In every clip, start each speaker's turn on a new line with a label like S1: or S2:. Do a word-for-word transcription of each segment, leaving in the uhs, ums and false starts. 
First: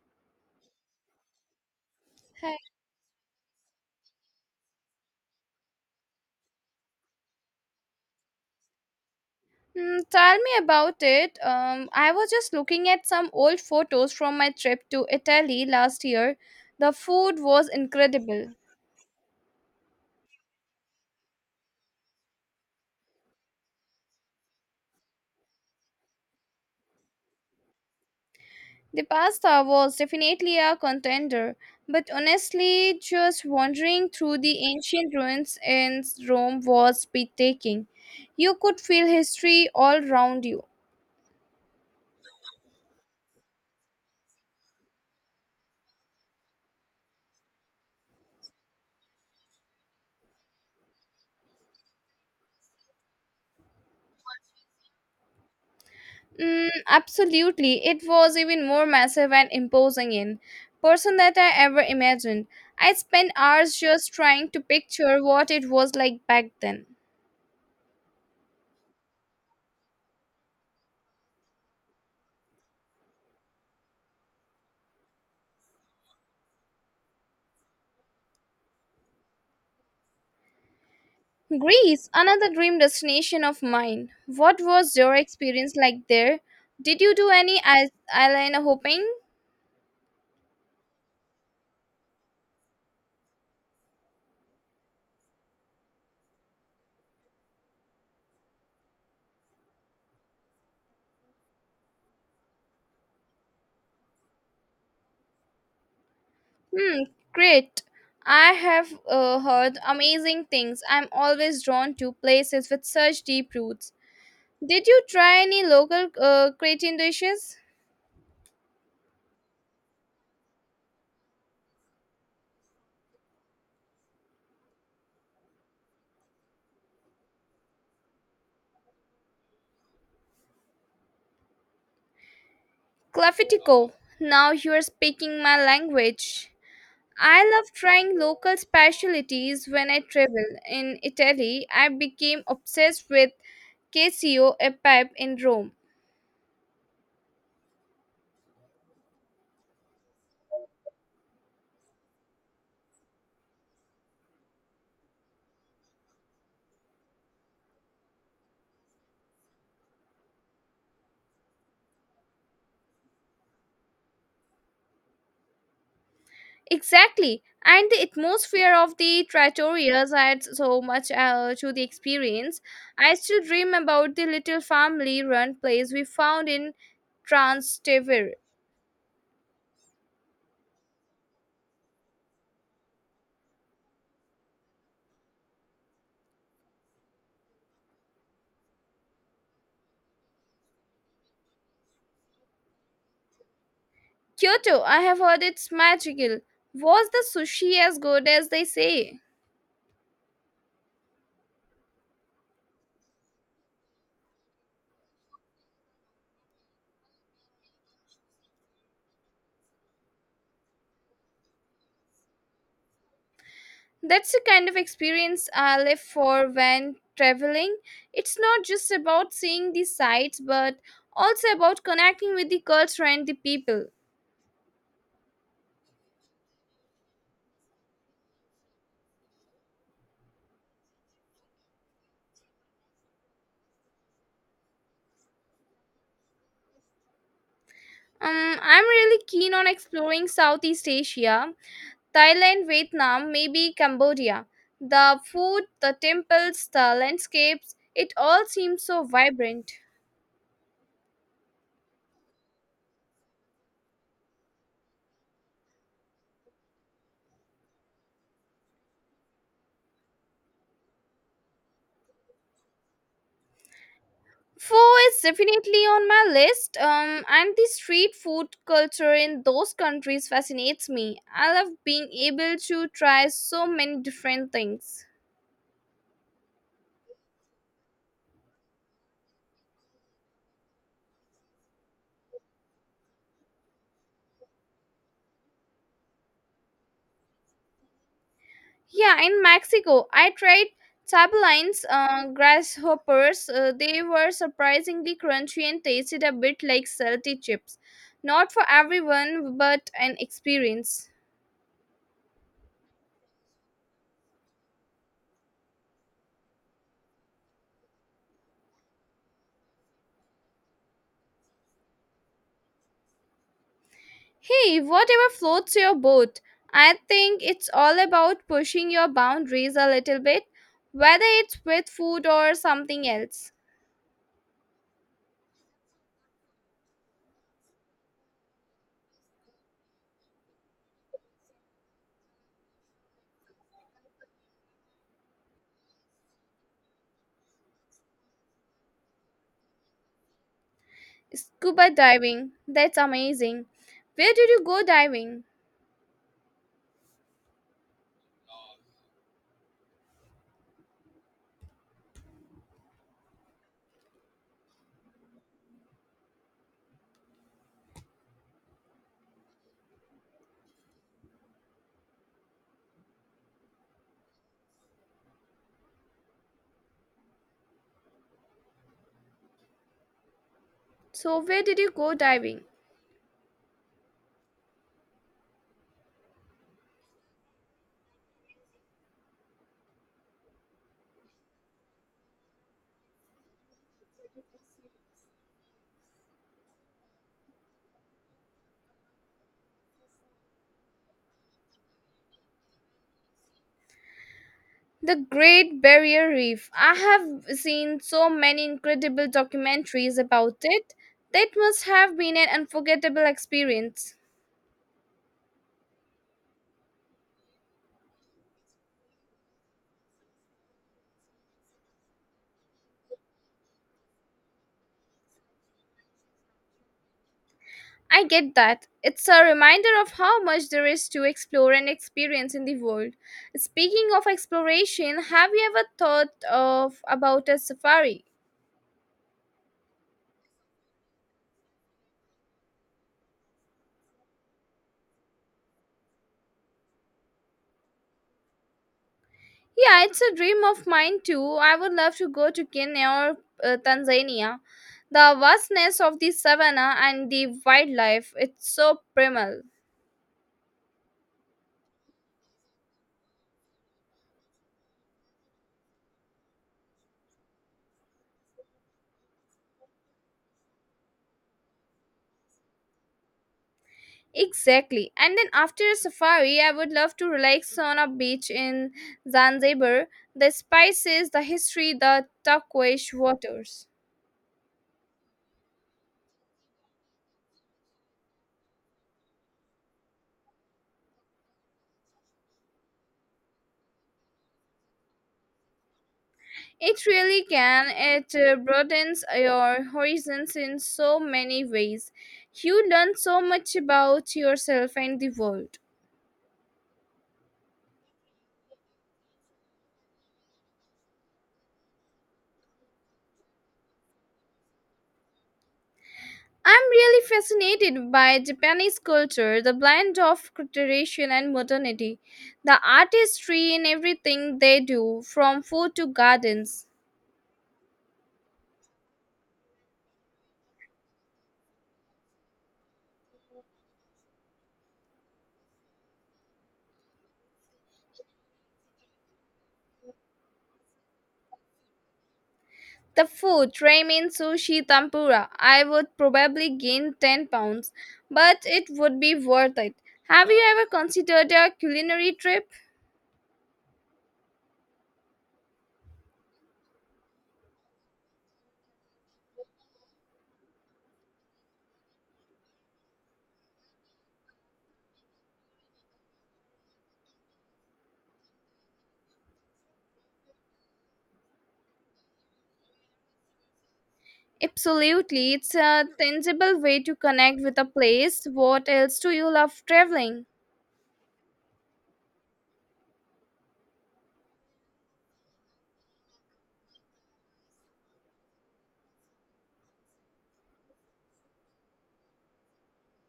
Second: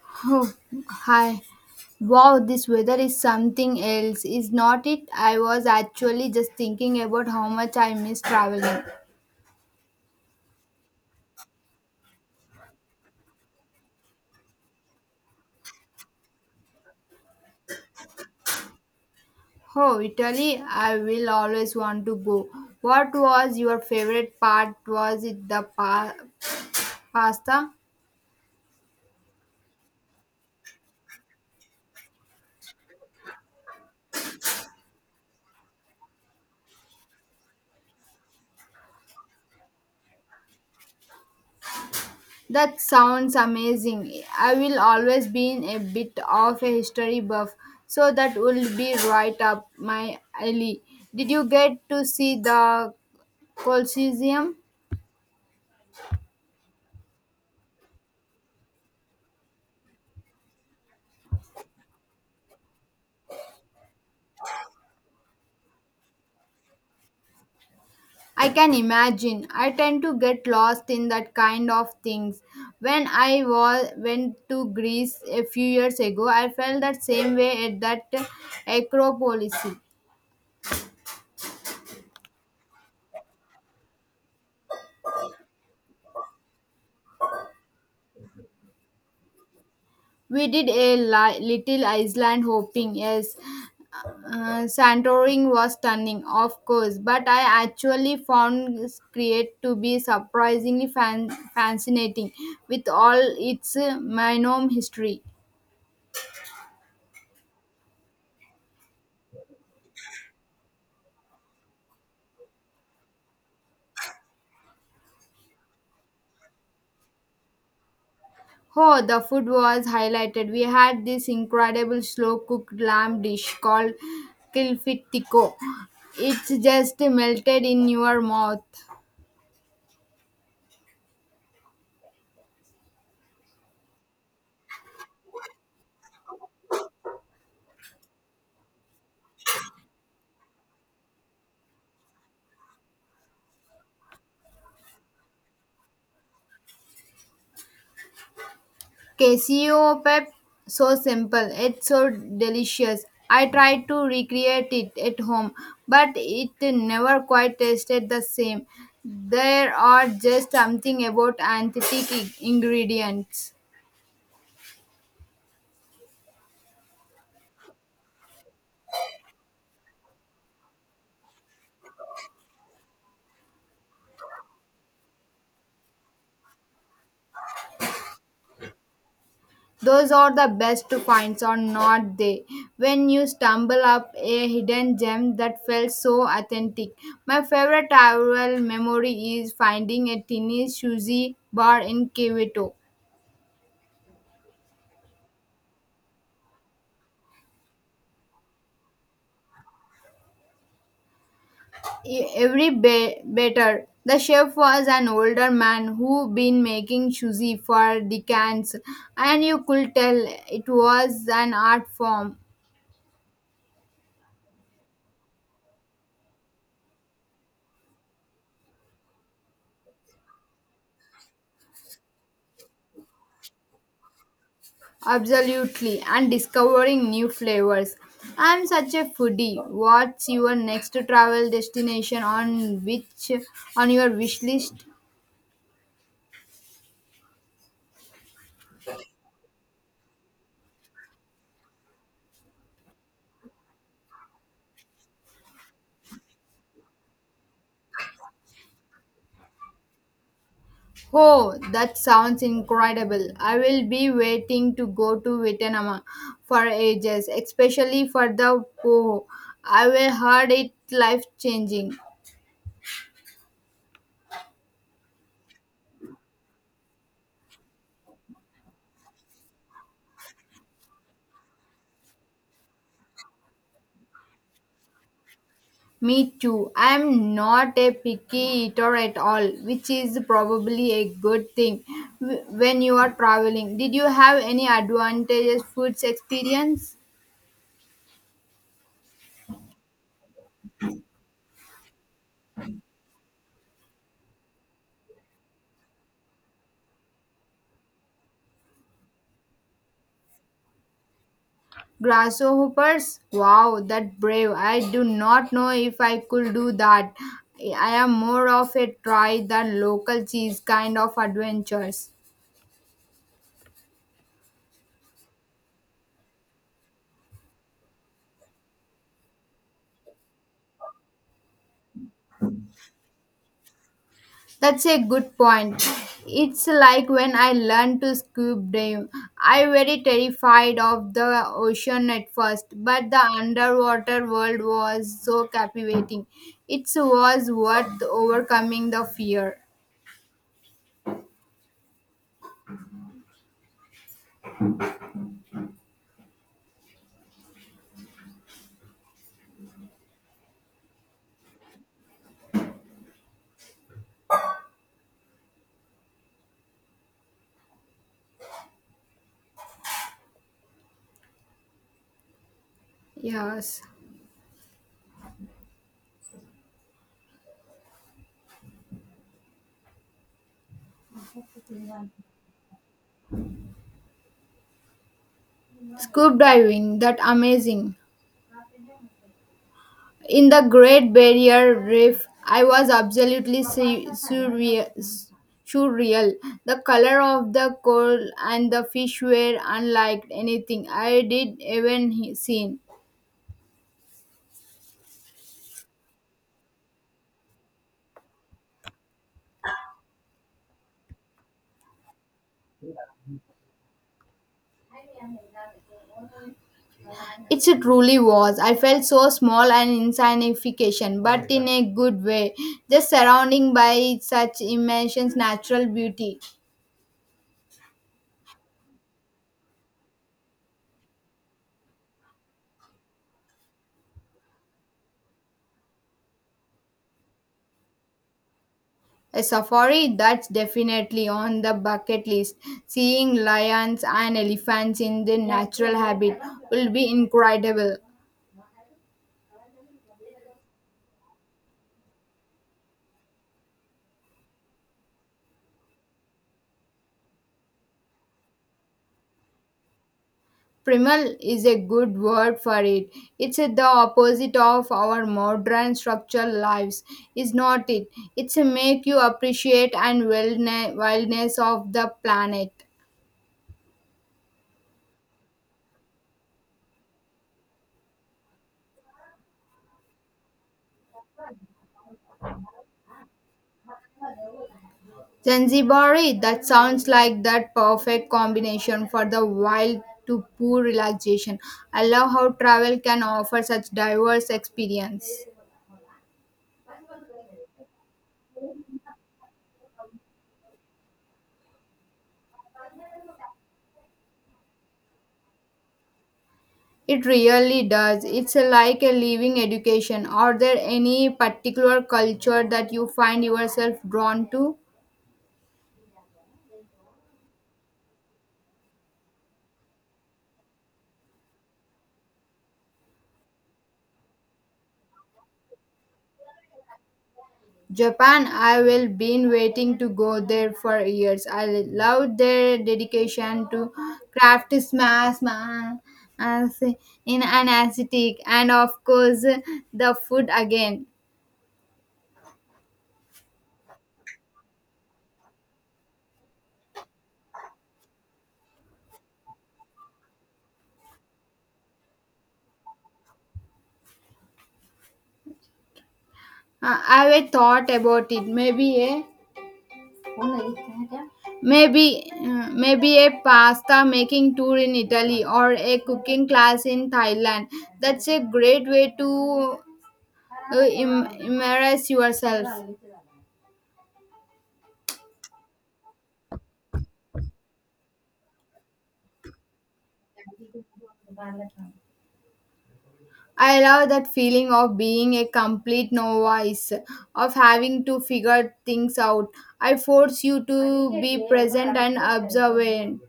S1: Oh, hi. Wow,
S2: Hi.
S1: this weather is something else, is not it? I was actually just thinking about how much I miss traveling.
S2: Mm, tell me about it. Um, I was just looking at some old photos from my trip to Italy last year. The food was incredible.
S1: Oh, Italy, I will always want to go. What was your favorite part? Was it the pa- pasta?
S2: The pasta was definitely a contender, but honestly, just wandering through the ancient ruins in Rome was breathtaking. You could feel history all around you.
S1: That sounds amazing. I will always been a bit of a history buff, so that will be right up my alley. Did you get to see the Colosseum?
S2: Mm, absolutely. It was even more massive and imposing in person than I ever imagined. I spent hours just trying to picture what it was like back then.
S1: I can imagine. I tend to get lost in that kind of things. When I was went to Greece a few years ago, I felt that same way at that Acropolis.
S2: Greece, another dream destination of mine. What was your experience like there? Did you do any eyes- eyeliner hopping?
S1: We did a li- little Iceland, hopping. Yes, uh, Santorini was stunning, of course, but I actually found Crete to be surprisingly fan- fascinating with all its uh, minor history.
S2: Hmm, great. I have uh, heard amazing things. I'm always drawn to places with such deep roots. Did you try any local uh, creatine dishes?
S1: Oh, the food was highlighted. We had this incredible slow cooked lamb dish called Kilfit Tico. It's just melted in your mouth.
S2: Clafitico, now you're speaking my language. I love trying local specialties when I travel. In Italy, I became obsessed with Casio, a pipe in Rome.
S1: Casio pep, so simple. It's so delicious. I tried to recreate it at home, but it never quite tasted the same. There are just something about authentic ingredients.
S2: Exactly. And the atmosphere of the trattorias adds so much uh, to the experience. I still dream about the little family run place we found in Trastevere.
S1: Those are the best finds, are not they? When you stumble up a hidden gem that felt so authentic. My favorite travel memory is finding a tiny sushi bar in Kyoto.
S2: Kyoto, I have heard it's magical. Was the sushi as good as they say?
S1: E- Every ba- better. The chef was an older man who had been making sushi for decades, and you could tell it was an art form.
S2: That's the kind of experience I live for when traveling. It's not just about seeing the sights, but also about connecting with the culture and the people.
S1: Absolutely, and discovering new flavors. I'm such a foodie. What's your next travel destination on which on your wish list?
S2: Um, I'm really keen on exploring Southeast Asia, Thailand, Vietnam, maybe Cambodia. The food, the temples, the landscapes, it all seems so vibrant.
S1: Oh, that sounds incredible. I will be waiting to go to Vietnam for ages, especially for the po. I will heard it life changing.
S2: Pho is definitely on my list, um, and the street food culture in those countries fascinates me. I love being able to try so many different things.
S1: Me too. I'm not a picky eater at all, which is probably a good thing w- when you are traveling. Did you have any advantageous foods experience?
S2: Yeah, in Mexico, I tried tabalines, uh, grasshoppers. Uh, they were surprisingly crunchy and tasted a bit like salty chips. Not for everyone, but an experience.
S1: Grasshoppers? Wow, that brave. I do not know if I could do that. I I am more of a try than local cheese kind of adventures.
S2: Hey, whatever floats your boat. I think it's all about pushing your boundaries a little bit, whether it's with food or something else.
S1: That's a good point. It's like when I learned to scuba dive. I very terrified of the ocean at first, but the underwater world was so captivating. It was worth overcoming the fear.
S2: Scuba diving, that's amazing. Where did you go diving?
S1: Yes.
S2: So, where did you go diving?
S1: Scuba diving, that amazing. In the Great Barrier Reef, I was absolutely su- surreal. Surreal. The color of the coral and the fish were unlike anything I did even he- seen.
S2: The Great Barrier Reef. I have seen so many incredible documentaries about it. That must have been an unforgettable experience.
S1: It truly was. I felt so small and insignificant, but in a good way. Just surrounding by such immense natural beauty.
S2: I get that. It's a reminder of how much there is to explore and experience in the world. Speaking of exploration, have you ever thought of about a safari?
S1: A safari, that's definitely on the bucket list. Seeing lions and elephants in their natural habitat will be incredible.
S2: Yeah, it's a dream of mine too. I would love to go to Kenya or uh, Tanzania. The vastness of the savannah and the wildlife, it's so primal.
S1: Primal is a good word for it. It's the opposite of our modern structured lives, is not it? It's a make you appreciate and wellness, wildness of the planet.
S2: Exactly. And then after a safari, I would love to relax on a beach in Zanzibar. The spices, the history, the turquoise waters.
S1: Zanzibari, that sounds like that perfect combination for the wild to poor relaxation. I love how travel can offer such diverse experience.
S2: It really can. It uh, broadens your horizons in so many ways. You learn so much about yourself and the world.
S1: It really does. It's like a living education. Are there any particular culture that you find yourself drawn to?
S2: I'm really fascinated by Japanese culture, the blend of tradition and modernity, the artistry in everything they do, from food to gardens.
S1: Japan, I will been waiting to go there for years. I love their dedication to craft smash ma- as in an aesthetic and of course the food again.
S2: The food, ramen, sushi, tempura, I would probably gain ten pounds, but it would be worth it. Have you ever considered a culinary trip?
S1: Uh, I have thought about it. Maybe a maybe uh, maybe a pasta making tour in Italy or a cooking class in Thailand. That's a great way to uh, im- immerse yourself.
S2: Absolutely, it's a tangible way to connect with a place. What else do you love traveling?
S1: I love that feeling of being a complete novice, of having to figure things out. I force you to be present and observant.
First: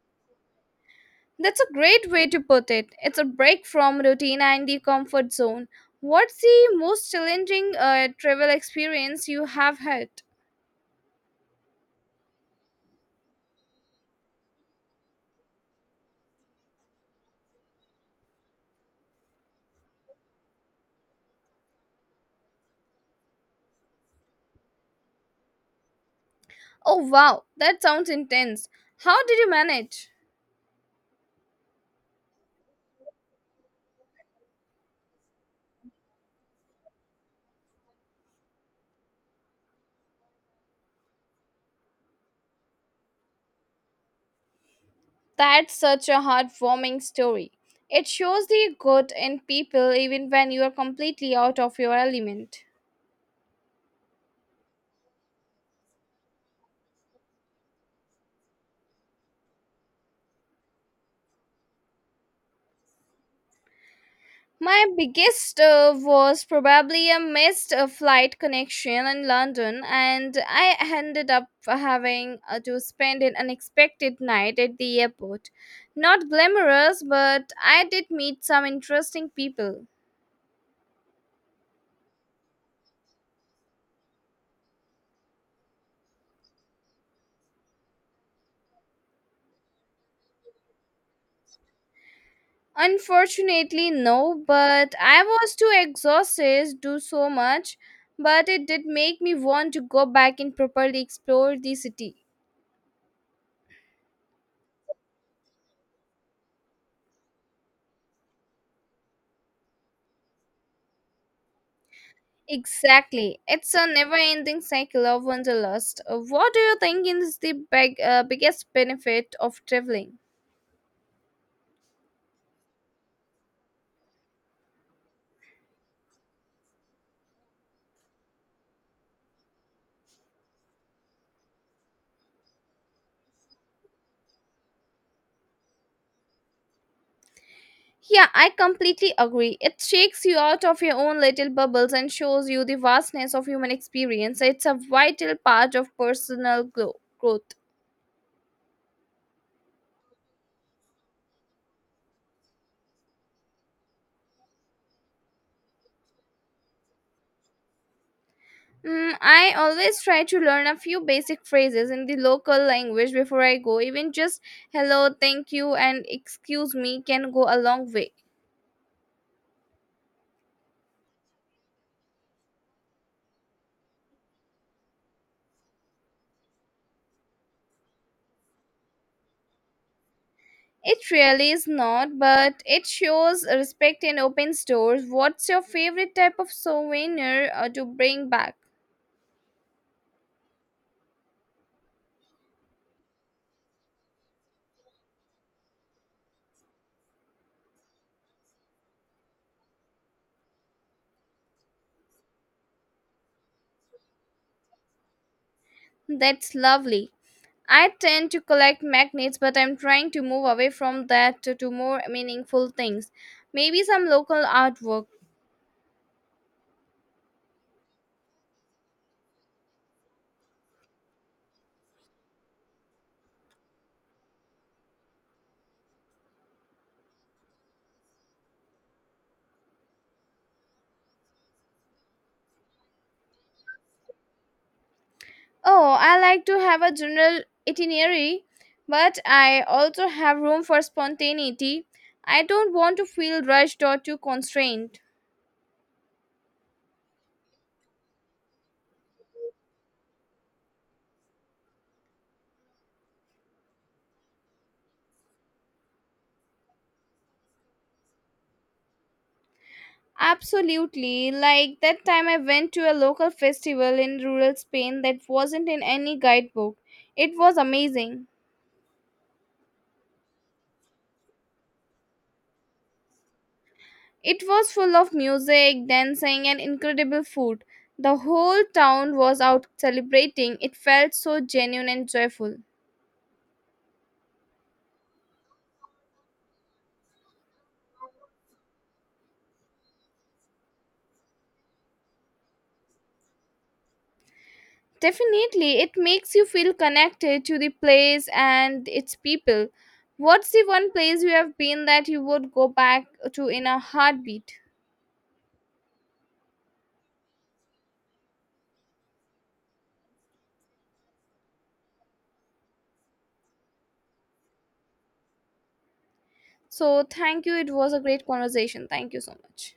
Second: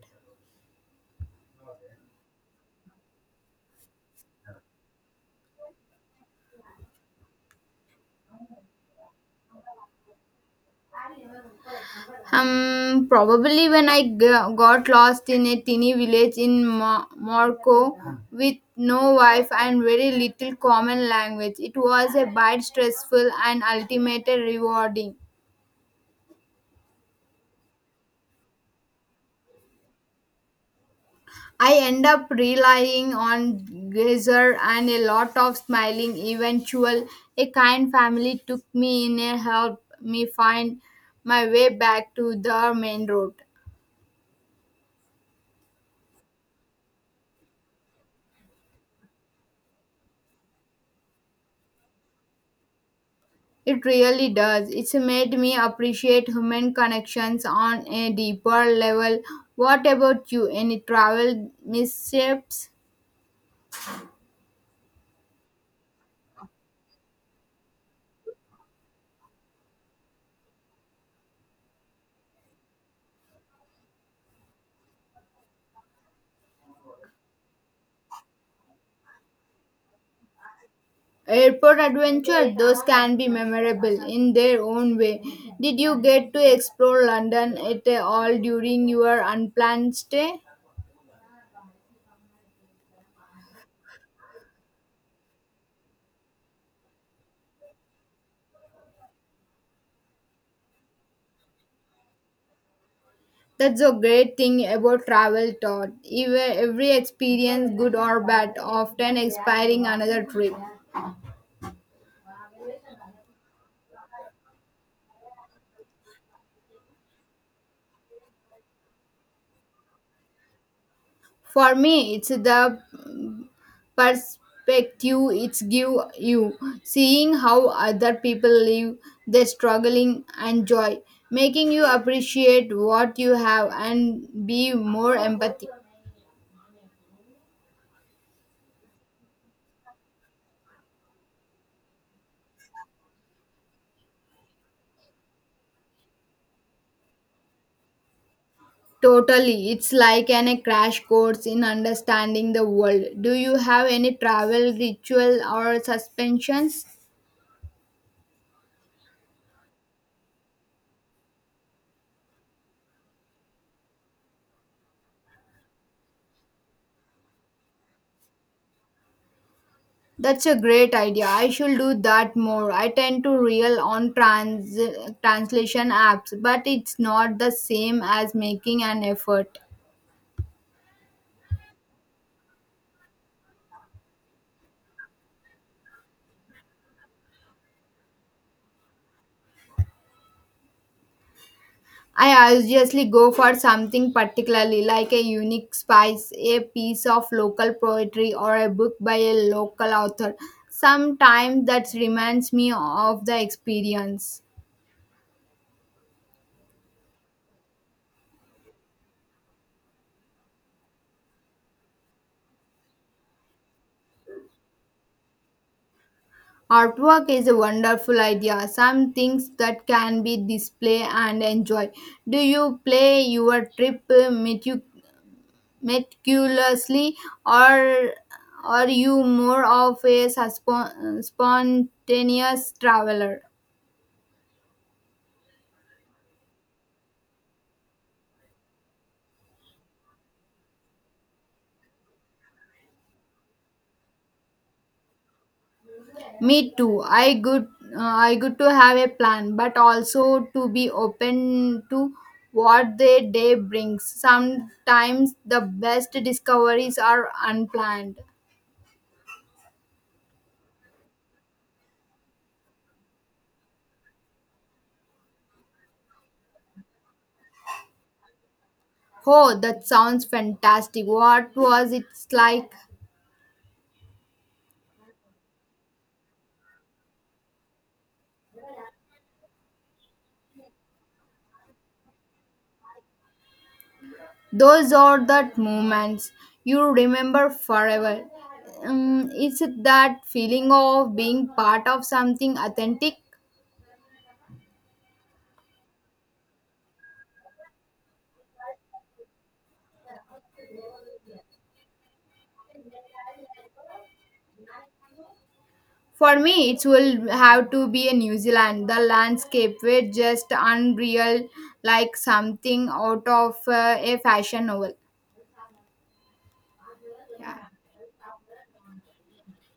S2: That's a great way to put it. It's a break from routine and the comfort zone. What's the most challenging uh, travel experience you have had?
S1: Um, probably when I g- got lost in a teeny village in Mo- Morocco with no wife and very little common language, it was a bit stressful and ultimately rewarding.
S2: Oh wow, that sounds intense. How did you manage?
S1: I end up relying on geyser and a lot of smiling. Eventual, a kind family took me in and helped me find my way back to the main road.
S2: That's such a heartwarming story. It shows the good in people even when you are completely out of your element.
S1: It really does. It's made me appreciate human connections on a deeper level. What about you? Any travel missteps?
S2: My biggest uh, was probably a missed uh, flight connection in London, and I ended up having uh, to spend an unexpected night at the airport. Not glamorous, but I did meet some interesting people.
S1: Airport adventure, those can be memorable in their own way. Did you get to explore London at all during your unplanned stay?
S2: Unfortunately, no, but I was too exhausted to do so much, but it did make me want to go back and properly explore the city.
S1: That's a great thing about travel, Todd. Even every experience, good or bad, often inspiring another trip.
S2: Exactly. It's a never ending cycle of wanderlust. Uh, What do you think is the big, uh, biggest benefit of traveling?
S1: For me, it's the perspective it's give you, seeing how other people live, their struggling and joy, making you appreciate what you have and be more empathic.
S2: Yeah, I completely agree. It shakes you out of your own little bubbles and shows you the vastness of human experience. It's a vital part of personal glo- growth.
S1: Totally, it's like an a crash course in understanding the world. Do you have any travel ritual or suspensions?
S2: Mm, I always try to learn a few basic phrases in the local language before I go. Even just hello, thank you, and excuse me can go a long way.
S1: That's a great idea. I should do that more. I tend to rely on trans translation apps, but it's not the same as making an effort.
S2: It really is not, but it shows respect and opens doors. What's your favorite type of souvenir uh, to bring back?
S1: I obviously go for something particularly like a unique spice, a piece of local poetry, or a book by a local author. Sometimes that reminds me of the experience.
S2: That's lovely. I tend to collect magnets, but I'm trying to move away from that to, to more meaningful things. Maybe some local artwork.
S1: Artwork is a wonderful idea, some things that can be displayed and enjoy. Do you play your trip uh, meticu- meticulously, or are you more of a suspo- spontaneous traveler?
S2: Oh, I like to have a general itinerary, but I also have room for spontaneity. I don't want to feel rushed or too constrained.
S1: Me too. I good uh, I good to have a plan, but also to be open to what the day brings. Sometimes the best discoveries are unplanned.
S2: Absolutely. Like that time I went to a local festival in rural Spain that wasn't in any guidebook. It was amazing.
S1: Oh, that sounds fantastic. What was it like?
S2: It was full of music, dancing, and incredible food. The whole town was out celebrating. It felt so genuine and joyful.
S1: Those are the moments you remember forever. Um, it's that feeling of being part of something authentic.
S2: Definitely, it makes you feel connected to the place and its people. What's the one place you have been that you would go back to in a heartbeat?
S1: For me, it will have to be in New Zealand. The landscape were just unreal, like something out of uh, a fashion novel.
S2: So, thank you.
S1: Yeah.
S2: It was a great conversation. Thank you so much.